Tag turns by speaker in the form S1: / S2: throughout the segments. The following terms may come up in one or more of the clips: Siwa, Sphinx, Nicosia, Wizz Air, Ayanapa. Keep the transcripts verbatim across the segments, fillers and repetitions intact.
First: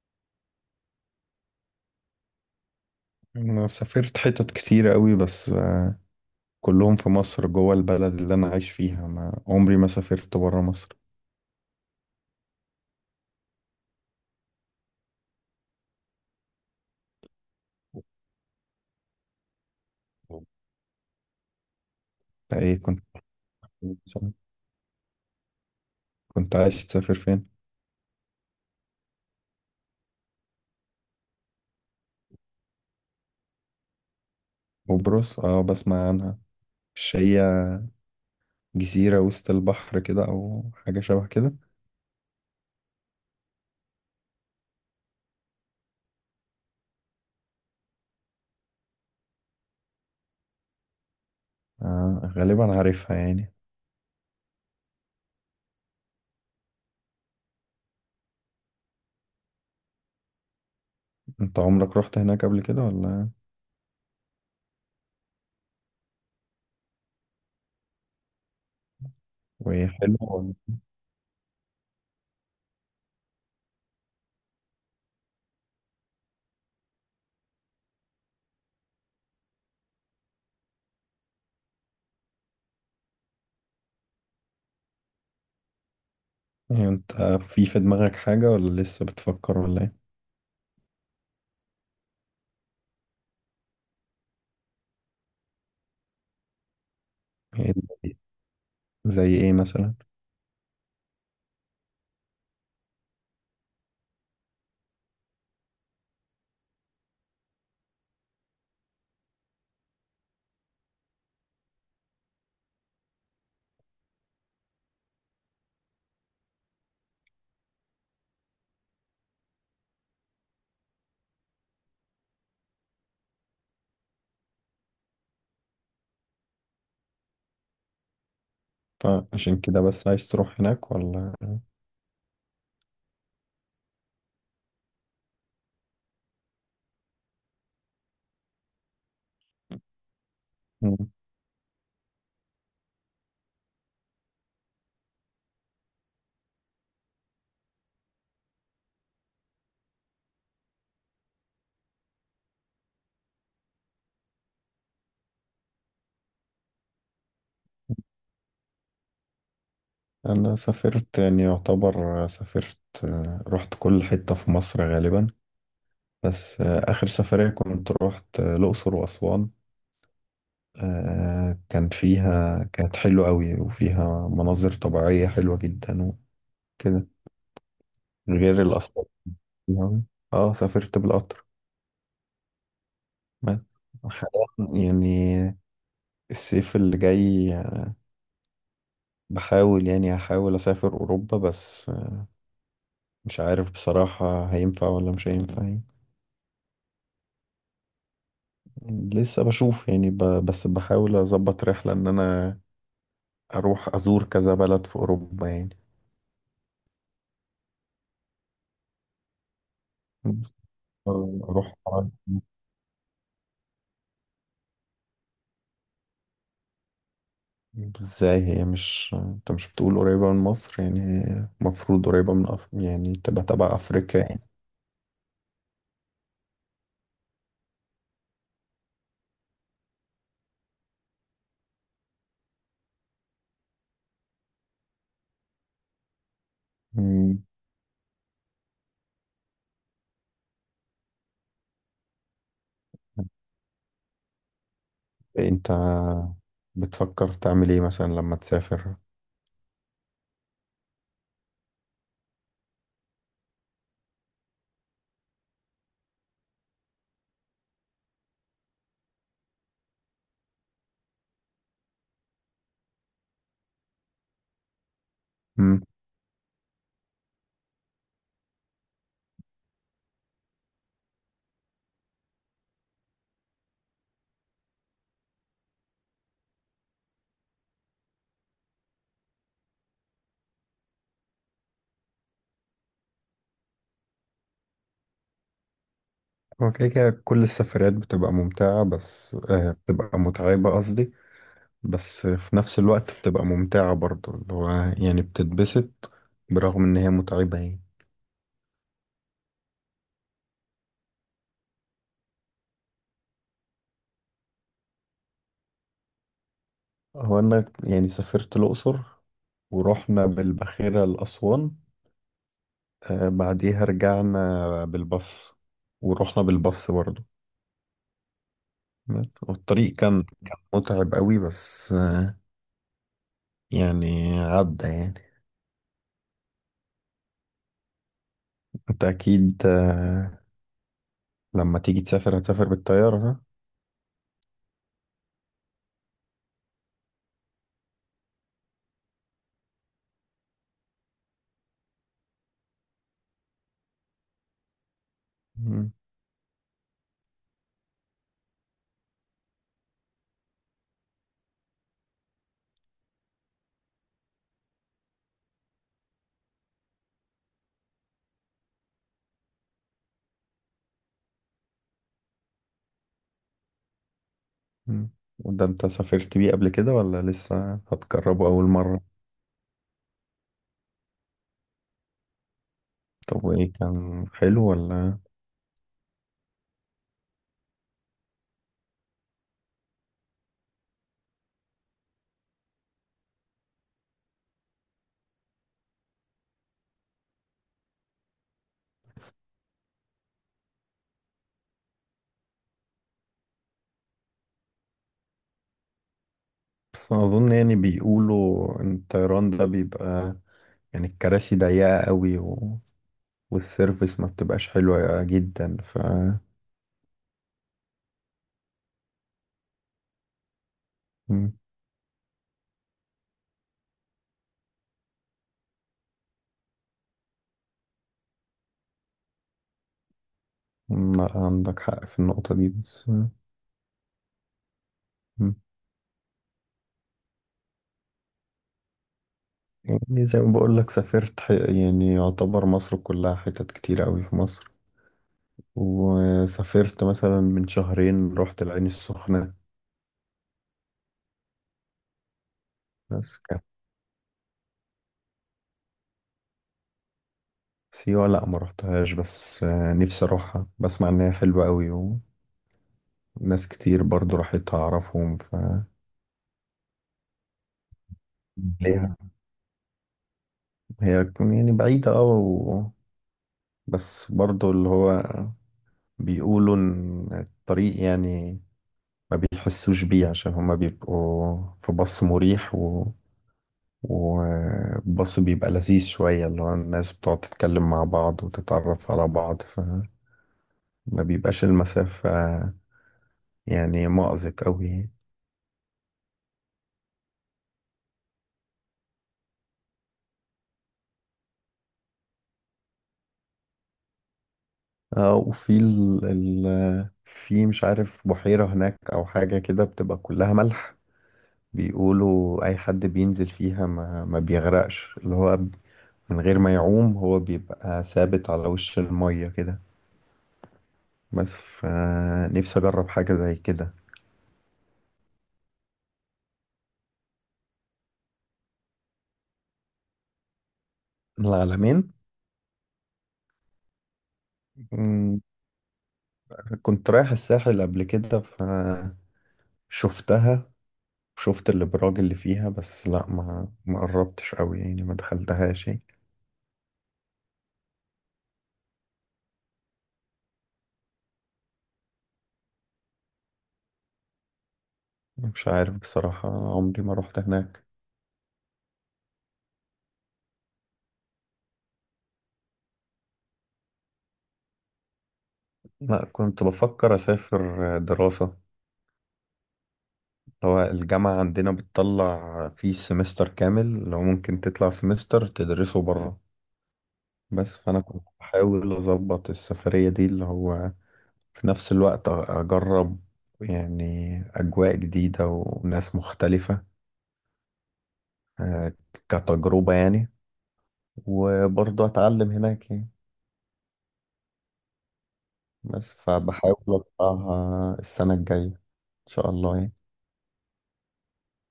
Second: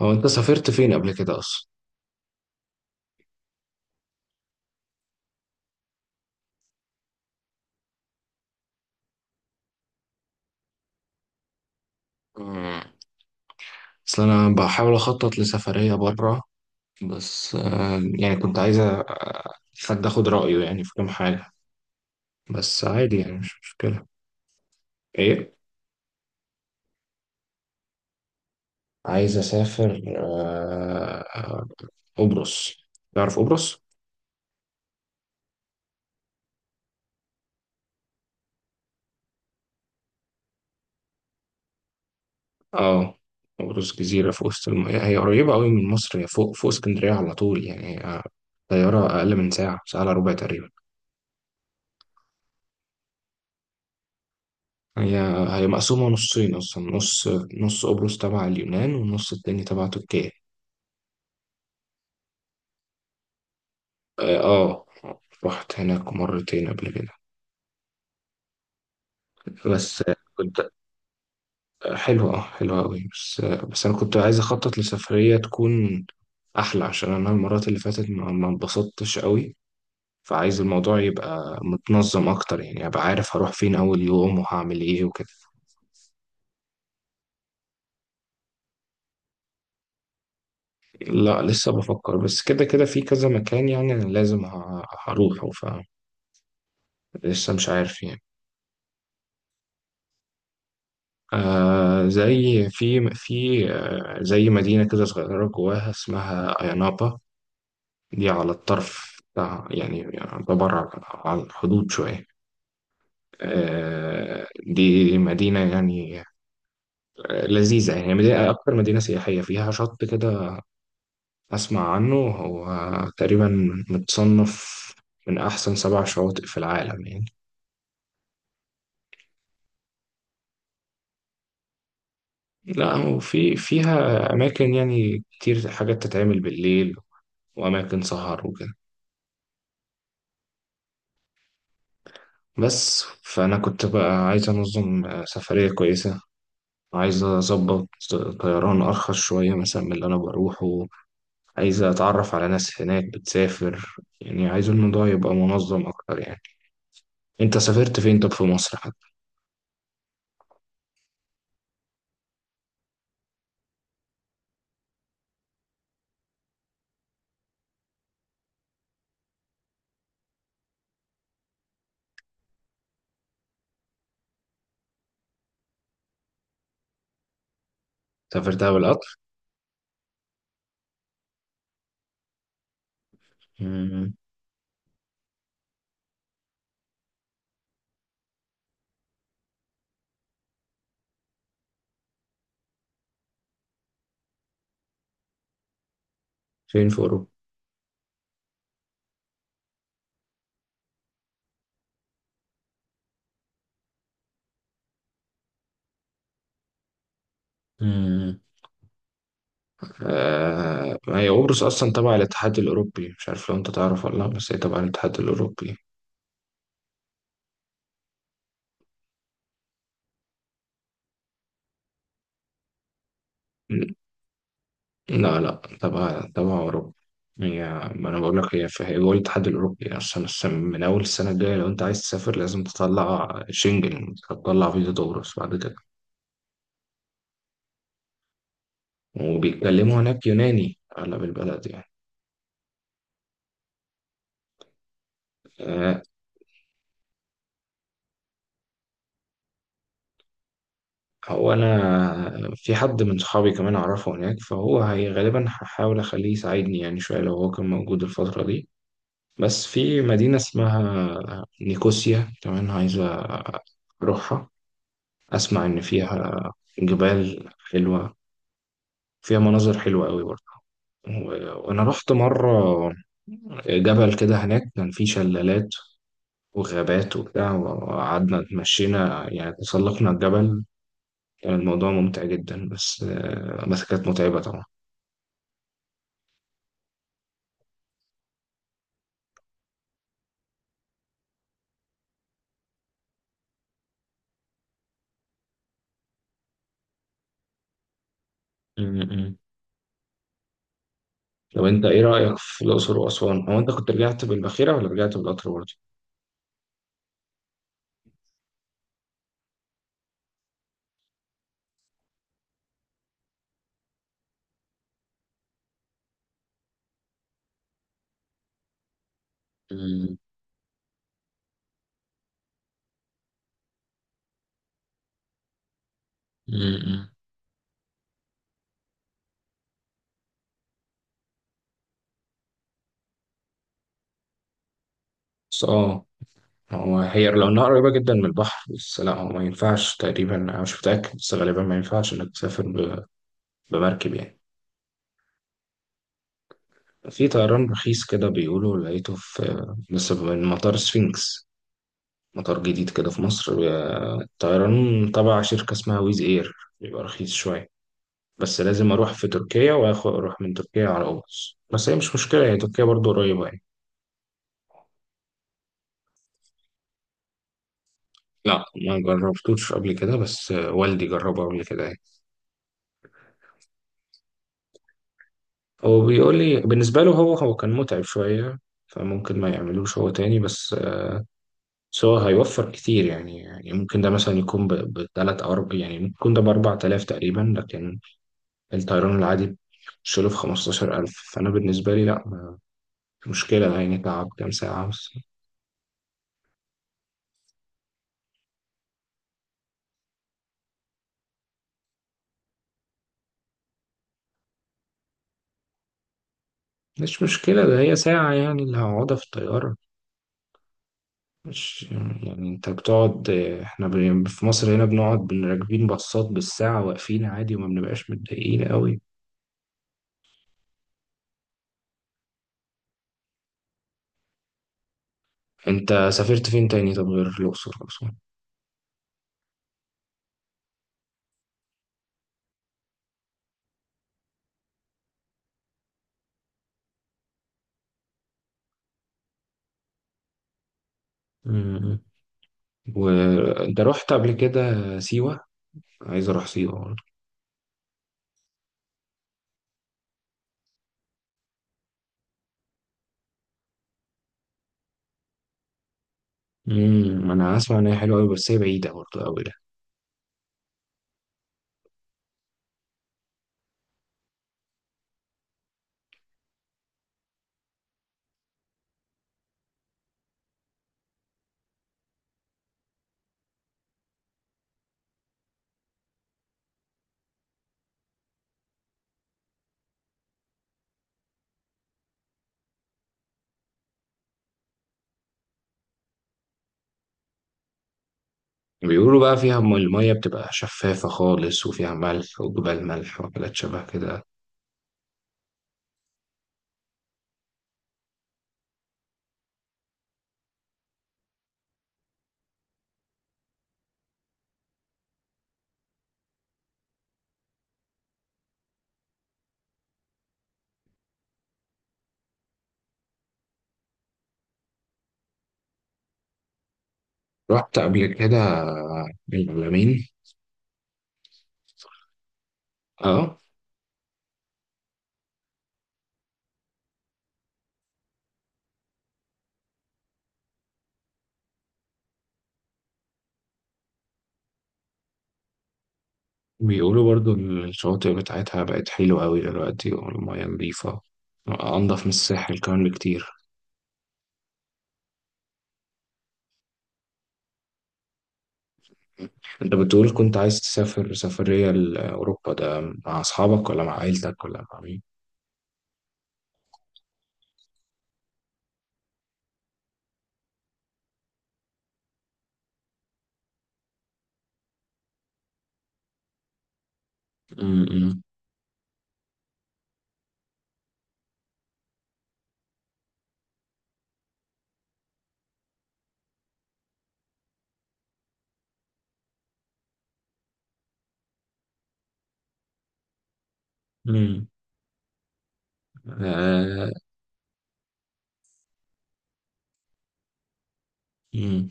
S1: هو انت سافرت فين قبل كده اصلا؟
S2: انا سافرت حتت كتير قوي بس آه، كلهم في مصر جوه البلد اللي انا عايش فيها، ما عمري ما سافرت برا مصر.
S1: مم. اصل انا بحاول اخطط لسفرية بره، بس آه، يعني كنت عايزة حد اخد
S2: أنت،
S1: رأيه يعني في كام حاجة.
S2: ايه
S1: بس
S2: كنت
S1: عادي، يعني مش مشكلة. ايه.
S2: كنت عايش تسافر فين؟
S1: عايز اسافر آه، آه، قبرص. تعرف قبرص؟
S2: قبرص، اه بسمع عنها. مش هي جزيرة وسط البحر كده او حاجة شبه كده؟
S1: اه. قبرص جزيرة في وسط المياه، هي قريبة قوي من مصر، هي فوق فوق اسكندرية على طول، يعني آه، طيارة اقل من ساعة، ساعة الا ربع تقريبا.
S2: آه، غالبا عارفها يعني.
S1: هي هي مقسومة نصين أصلا، نص، نص قبرص تبع اليونان والنص التاني تبع تركيا.
S2: انت عمرك رحت هناك قبل كده ولا؟
S1: اه. آه، رحت هناك مرتين قبل كده.
S2: وهي
S1: بس آه،
S2: حلوة ولا؟
S1: كنت آه، حلوة، اه، حلوة أوي. بس آه، بس أنا كنت عايز أخطط لسفرية تكون أحلى، عشان أنا المرات اللي فاتت ما ما اتبسطتش أوي. فعايز الموضوع يبقى متنظم أكتر، يعني أبقى عارف هروح فين أول يوم وهعمل إيه وكده.
S2: إيه؟ يعني انت في في دماغك حاجة ولا لسه بتفكر ولا ايه؟
S1: لا لسه بفكر، بس كده كده في كذا مكان، يعني أنا لازم ه- هروحه. فلسه مش
S2: إيه،
S1: عارف
S2: زي
S1: يعني.
S2: زي ايه مثلا؟
S1: آه زي في في آه زي مدينة كده صغيرة جواها اسمها أيانابا. دي على الطرف بتاع، يعني يعتبر على على الحدود شوية. آه دي مدينة يعني، آه، لذيذة، يعني هي مدينة، أكتر مدينة سياحية فيها شط كده. أسمع عنه هو تقريبا متصنف من أحسن سبع شواطئ في العالم يعني.
S2: طيب، عشان كده بس عايز تروح هناك ولا؟
S1: لا، وفي فيها أماكن يعني كتير، حاجات تتعمل بالليل، وأماكن سهر وكده.
S2: مم.
S1: بس فأنا كنت بقى عايز أنظم آه، سفرية كويسة. عايز أظبط آه، طيران أرخص شوية مثلا من اللي أنا بروحه. عايز أتعرف على ناس هناك بتسافر، يعني عايز الموضوع يبقى منظم أكتر يعني. أنت سافرت فين طب في مصر حتى؟
S2: أنا سافرت يعني يعتبر سافرت. آه، رحت كل حتة في مصر غالبا. بس آه، آخر سفرية كنت رحت آه، الأقصر وأسوان. آه، كان فيها كانت حلوة أوي، وفيها مناظر طبيعية حلوة جدا وكده، غير
S1: سافرتها
S2: الأسعار
S1: بالقطر؟
S2: فيها. اه، سافرت بالقطر بس.
S1: مم.
S2: حاليا يعني، الصيف اللي جاي، بحاول يعني هحاول أسافر أوروبا، بس آه، مش عارف بصراحة هينفع ولا مش هينفع يعني.
S1: فين في أوروبا؟
S2: لسه بشوف يعني ب... بس بحاول أظبط رحلة إن أنا أروح أزور كذا بلد في أوروبا يعني.
S1: امم.
S2: بس
S1: آه هي قبرص
S2: أروح
S1: أصلا تبع الاتحاد الأوروبي، مش عارف لو أنت تعرف ولا لأ، بس هي تبع الاتحاد الأوروبي.
S2: إزاي؟ هي مش أنت مش بتقول قريبة من مصر؟ يعني هي المفروض قريبة من أف... يعني تبقى تبع أفريقيا يعني.
S1: لا، لا، تبع تبع أوروبا. هي، ما أنا بقول لك هي، في هي جوه الاتحاد الأوروبي أصلا. الس- من أول السنة الجاية، لو أنت عايز تسافر لازم تطلع شنجن، تطلع فيزا دورس بعد كده.
S2: مم.
S1: وبيتكلموا هناك يوناني أغلب البلد يعني.
S2: أنت
S1: آه.
S2: بتفكر تعمل إيه مثلا لما تسافر؟
S1: هو أنا في حد من صحابي كمان أعرفه هناك، فهو هي غالبا هحاول أخليه يساعدني يعني شوية، لو هو كان موجود الفترة دي. بس في مدينة اسمها نيكوسيا كمان عايزة أروحها. أسمع إن
S2: مم.
S1: فيها جبال حلوة، فيها مناظر حلوة قوي برضه. و- وأنا رحت مرة جبل كده هناك، كان فيه شلالات وغابات وبتاع، وقعدنا اتمشينا يعني تسلقنا الجبل. كان الموضوع ممتع جدا، بس آه، بس كانت متعبة طبعا.
S2: هو كده كده كل السفريات بتبقى ممتعة بس آه، بتبقى متعبة، قصدي بس في نفس الوقت بتبقى ممتعة برضه، اللي هو يعني بتتبسط برغم إن هي متعبة يعني.
S1: م- لو أنت، إيه رأيك في الأقصر وأسوان؟ هو أنت كنت رجعت بالباخرة ولا رجعت بالقطر برضه؟
S2: هو أنا يعني سافرت الأقصر، ورحنا بالباخرة لأسوان. آه بعديها رجعنا بالباص، ورحنا بالباص برضه. والطريق
S1: م-
S2: كان كان متعب قوي بس آه يعني عدى يعني.
S1: م- م-
S2: أنت أكيد، آه لما تيجي تسافر هتسافر بالطيارة، صح؟
S1: بس آه هو هي لو إنها قريبة جدا من البحر، بس لا هو ما ينفعش تقريبا، أنا مش متأكد بس غالبا ما ينفعش إنك تسافر ب- بمركب يعني.
S2: مم.
S1: في طيران رخيص كده بيقولوا لقيته في لسه من مطار سفينكس، مطار جديد كده في مصر. بي- طيران تبع شركة اسمها ويز اير، بيبقى رخيص شوية. بس لازم اروح في تركيا واخد اروح من تركيا على قبرص، بس هي مش مشكلة، هي تركيا برضو قريبة يعني.
S2: مم. وده أنت سافرت بيه قبل كده ولا لسه هتجربه
S1: لا
S2: أول
S1: ما
S2: مرة؟
S1: جربتوش قبل كده، بس والدي جربه قبل كده يعني.
S2: طب، وايه كان حلو ولا؟
S1: هو بيقول لي بالنسبة له هو هو كان متعب شوية، فممكن ما يعملوش هو تاني، بس بس هو هيوفر كتير، يعني يعني ممكن ده مثلا يكون بثلاث أو أربع، يعني ممكن يكون ده بأربع آلاف تقريبا، لكن الطيران العادي بتشيله في خمستاشر ألف. فأنا بالنسبة لي لأ، مش مشكلة ده، يعني تعب كام ساعة بس.
S2: بس اظن يعني بيقولوا ان الطيران ده بيبقى، يعني الكراسي ضيقة قوي، و... والسيرفس ما بتبقاش حلوة جدا ف.
S1: مش مشكلة، ده هي ساعة يعني اللي هقعدها في الطيارة.
S2: مم.
S1: مش، يعني أنت بتقعد. إحنا ب- في مصر هنا بنقعد راكبين باصات بالساعة واقفين عادي وما بنبقاش متضايقين قوي.
S2: لا، عندك حق في النقطة دي بس. مم.
S1: انت سافرت فين تاني طب، غير الاقصر واسوان؟
S2: يعني زي ما بقول لك سافرت ح... يعني يعتبر مصر كلها، حتت كتير قوي في مصر. وسافرت مثلا من شهرين رحت العين السخنة.
S1: امم.
S2: بس كان.
S1: وانت رحت قبل كده سيوه؟ عايز اروح سيوه برضه.
S2: سيوة لا ما رحتهاش، بس آه، نفسي اروحها. بسمع ان هي حلوة قوي. ناس كتير برضو راحت أعرفهم، ف
S1: امم انا اسمع ان هي حلوه قوي، بس هي بعيده
S2: ليها.
S1: برضه قوي ده.
S2: هي تكون يعني بعيدة أوي، و... بس برضو اللي هو بيقولوا إن الطريق يعني ما بيحسوش بيه، عشان هما بيبقوا في باص مريح، و... وباص بيبقى لذيذ شوية، اللي هو الناس بتقعد تتكلم مع بعض وتتعرف على بعض، فما بيبقاش المسافة يعني مأزق أوي.
S1: بيقولوا بقى فيها م- الميه بتبقى شفافه خالص، وفيها ملح وجبال ملح وحاجات شبه كده.
S2: اه، وفي ال... ال... في مش عارف بحيرة هناك أو حاجة كده بتبقى كلها ملح. بيقولوا اي حد بينزل فيها ما, ما بيغرقش، اللي هو من غير ما يعوم، هو بيبقى ثابت على وش المية كده. بس فنفسي اجرب حاجة زي كده.
S1: رحت قبل كده العلمين؟
S2: العلمين.
S1: اه.
S2: مم، كنت رايح الساحل قبل كده فشفتها. شفت الابراج اللي فيها، بس لا ما ما قربتش قوي يعني، ما دخلتهاش يعني.
S1: بيقولوا برضو الشواطئ بتاعتها بقت حلوة قوي دلوقتي، والمياه نظيفة أنضف من الساحل كمان بكتير.
S2: مش عارف بصراحة، عمري ما رحت هناك.
S1: انت بتقول كنت عايز تسافر سفرية لأوروبا ده مع أصحابك ولا مع عيلتك ولا مع مين؟
S2: لا، كنت بفكر اسافر دراسة. هو الجامعة عندنا بتطلع فيه سمستر كامل، لو ممكن تطلع سمستر تدرسه بره. بس فأنا
S1: امم.
S2: كنت بحاول أظبط السفرية دي اللي هو في نفس الوقت أ- أجرب يعني أجواء جديدة وناس مختلفة، آه، كتجربة يعني. وبرضه أتعلم هناك يعني.
S1: امم.
S2: بس فبحاول
S1: آه.
S2: أطلعها السنة الجاية إن شاء الله يعني.
S1: امم.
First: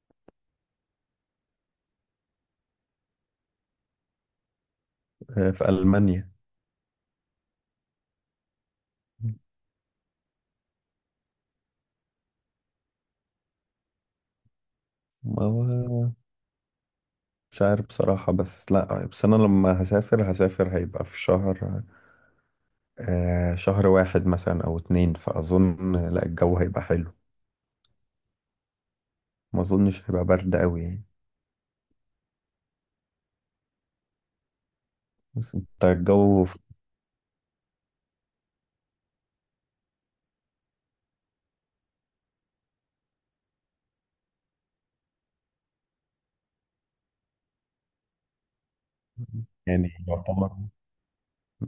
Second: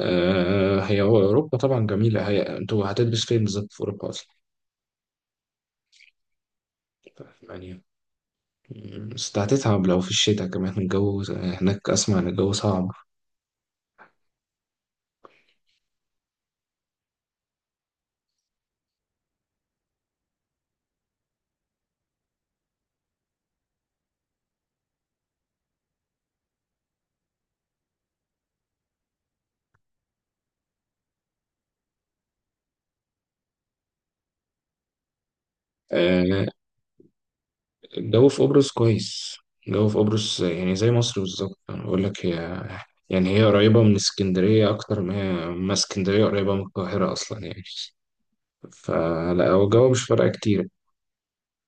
S1: آه. هي هو أوروبا طبعا جميلة. هي انتوا هتدرس فين بالظبط في أوروبا أصلا؟
S2: آه، في ألمانيا.
S1: يعني. مم، بس هتتعب لو في الشتاء كمان الجو هناك أسمع إن الجو صعب.
S2: ما هو مش عارف بصراحة. بس لا، بس أنا لما هسافر هسافر هيبقى في شهر، آه شهر واحد مثلا أو اتنين، فأظن لا، الجو هيبقى حلو. ما أظنش هيبقى برد أوي يعني. بس أنت الجو
S1: آه
S2: في-
S1: الجو في قبرص كويس. الجو في قبرص يعني زي مصر بالظبط. أنا بقول لك هي، يعني هي قريبة من اسكندرية أكتر ما هي، ما اسكندرية قريبة من القاهرة أصلا يعني. فلا، هو الجو مش
S2: يعني
S1: فارقة
S2: يعتبر
S1: كتير.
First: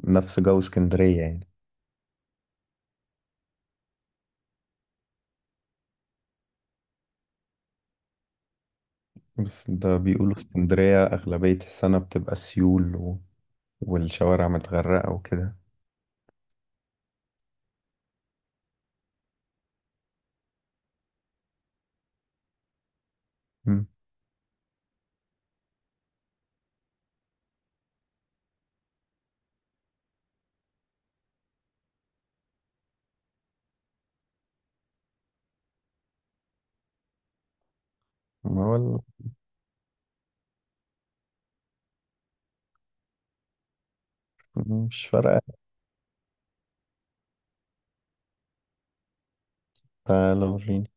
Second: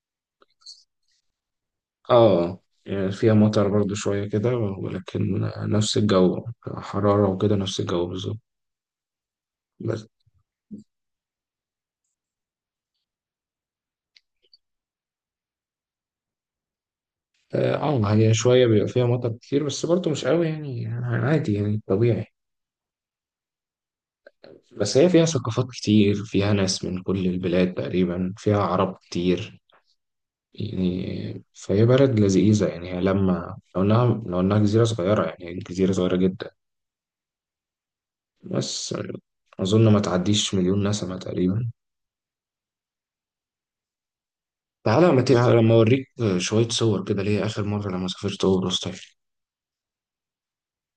S2: نفس جو اسكندرية يعني.
S1: اه يعني فيها مطر برضو شوية كده، ولكن نفس الجو حرارة وكده، نفس الجو بالظبط.
S2: بس ده
S1: بس
S2: بيقولوا اسكندرية أغلبية السنة بتبقى سيول و... والشوارع متغرقة وكده.
S1: اه، آه، هي شوية بيبقى فيها مطر كتير، بس برضو مش قوي، يعني يعني عادي يعني طبيعي.
S2: مم.
S1: بس هي فيها ثقافات كتير، فيها ناس من كل البلاد تقريبا، فيها عرب كتير. يعني فهي بلد لذيذة، يعني هي لما لو إنها لو إنها جزيرة صغيرة، يعني جزيرة صغيرة جدا
S2: ما هو
S1: بس.
S2: ال-
S1: أظن ما تعديش مليون نسمة تقريبا.
S2: مش
S1: تعالى، ما تيجي
S2: فارقة.
S1: لما أوريك آه، شوية صور كده ليا آخر مرة لما سافرت أوبروس، طيب.
S2: تعالى وريني.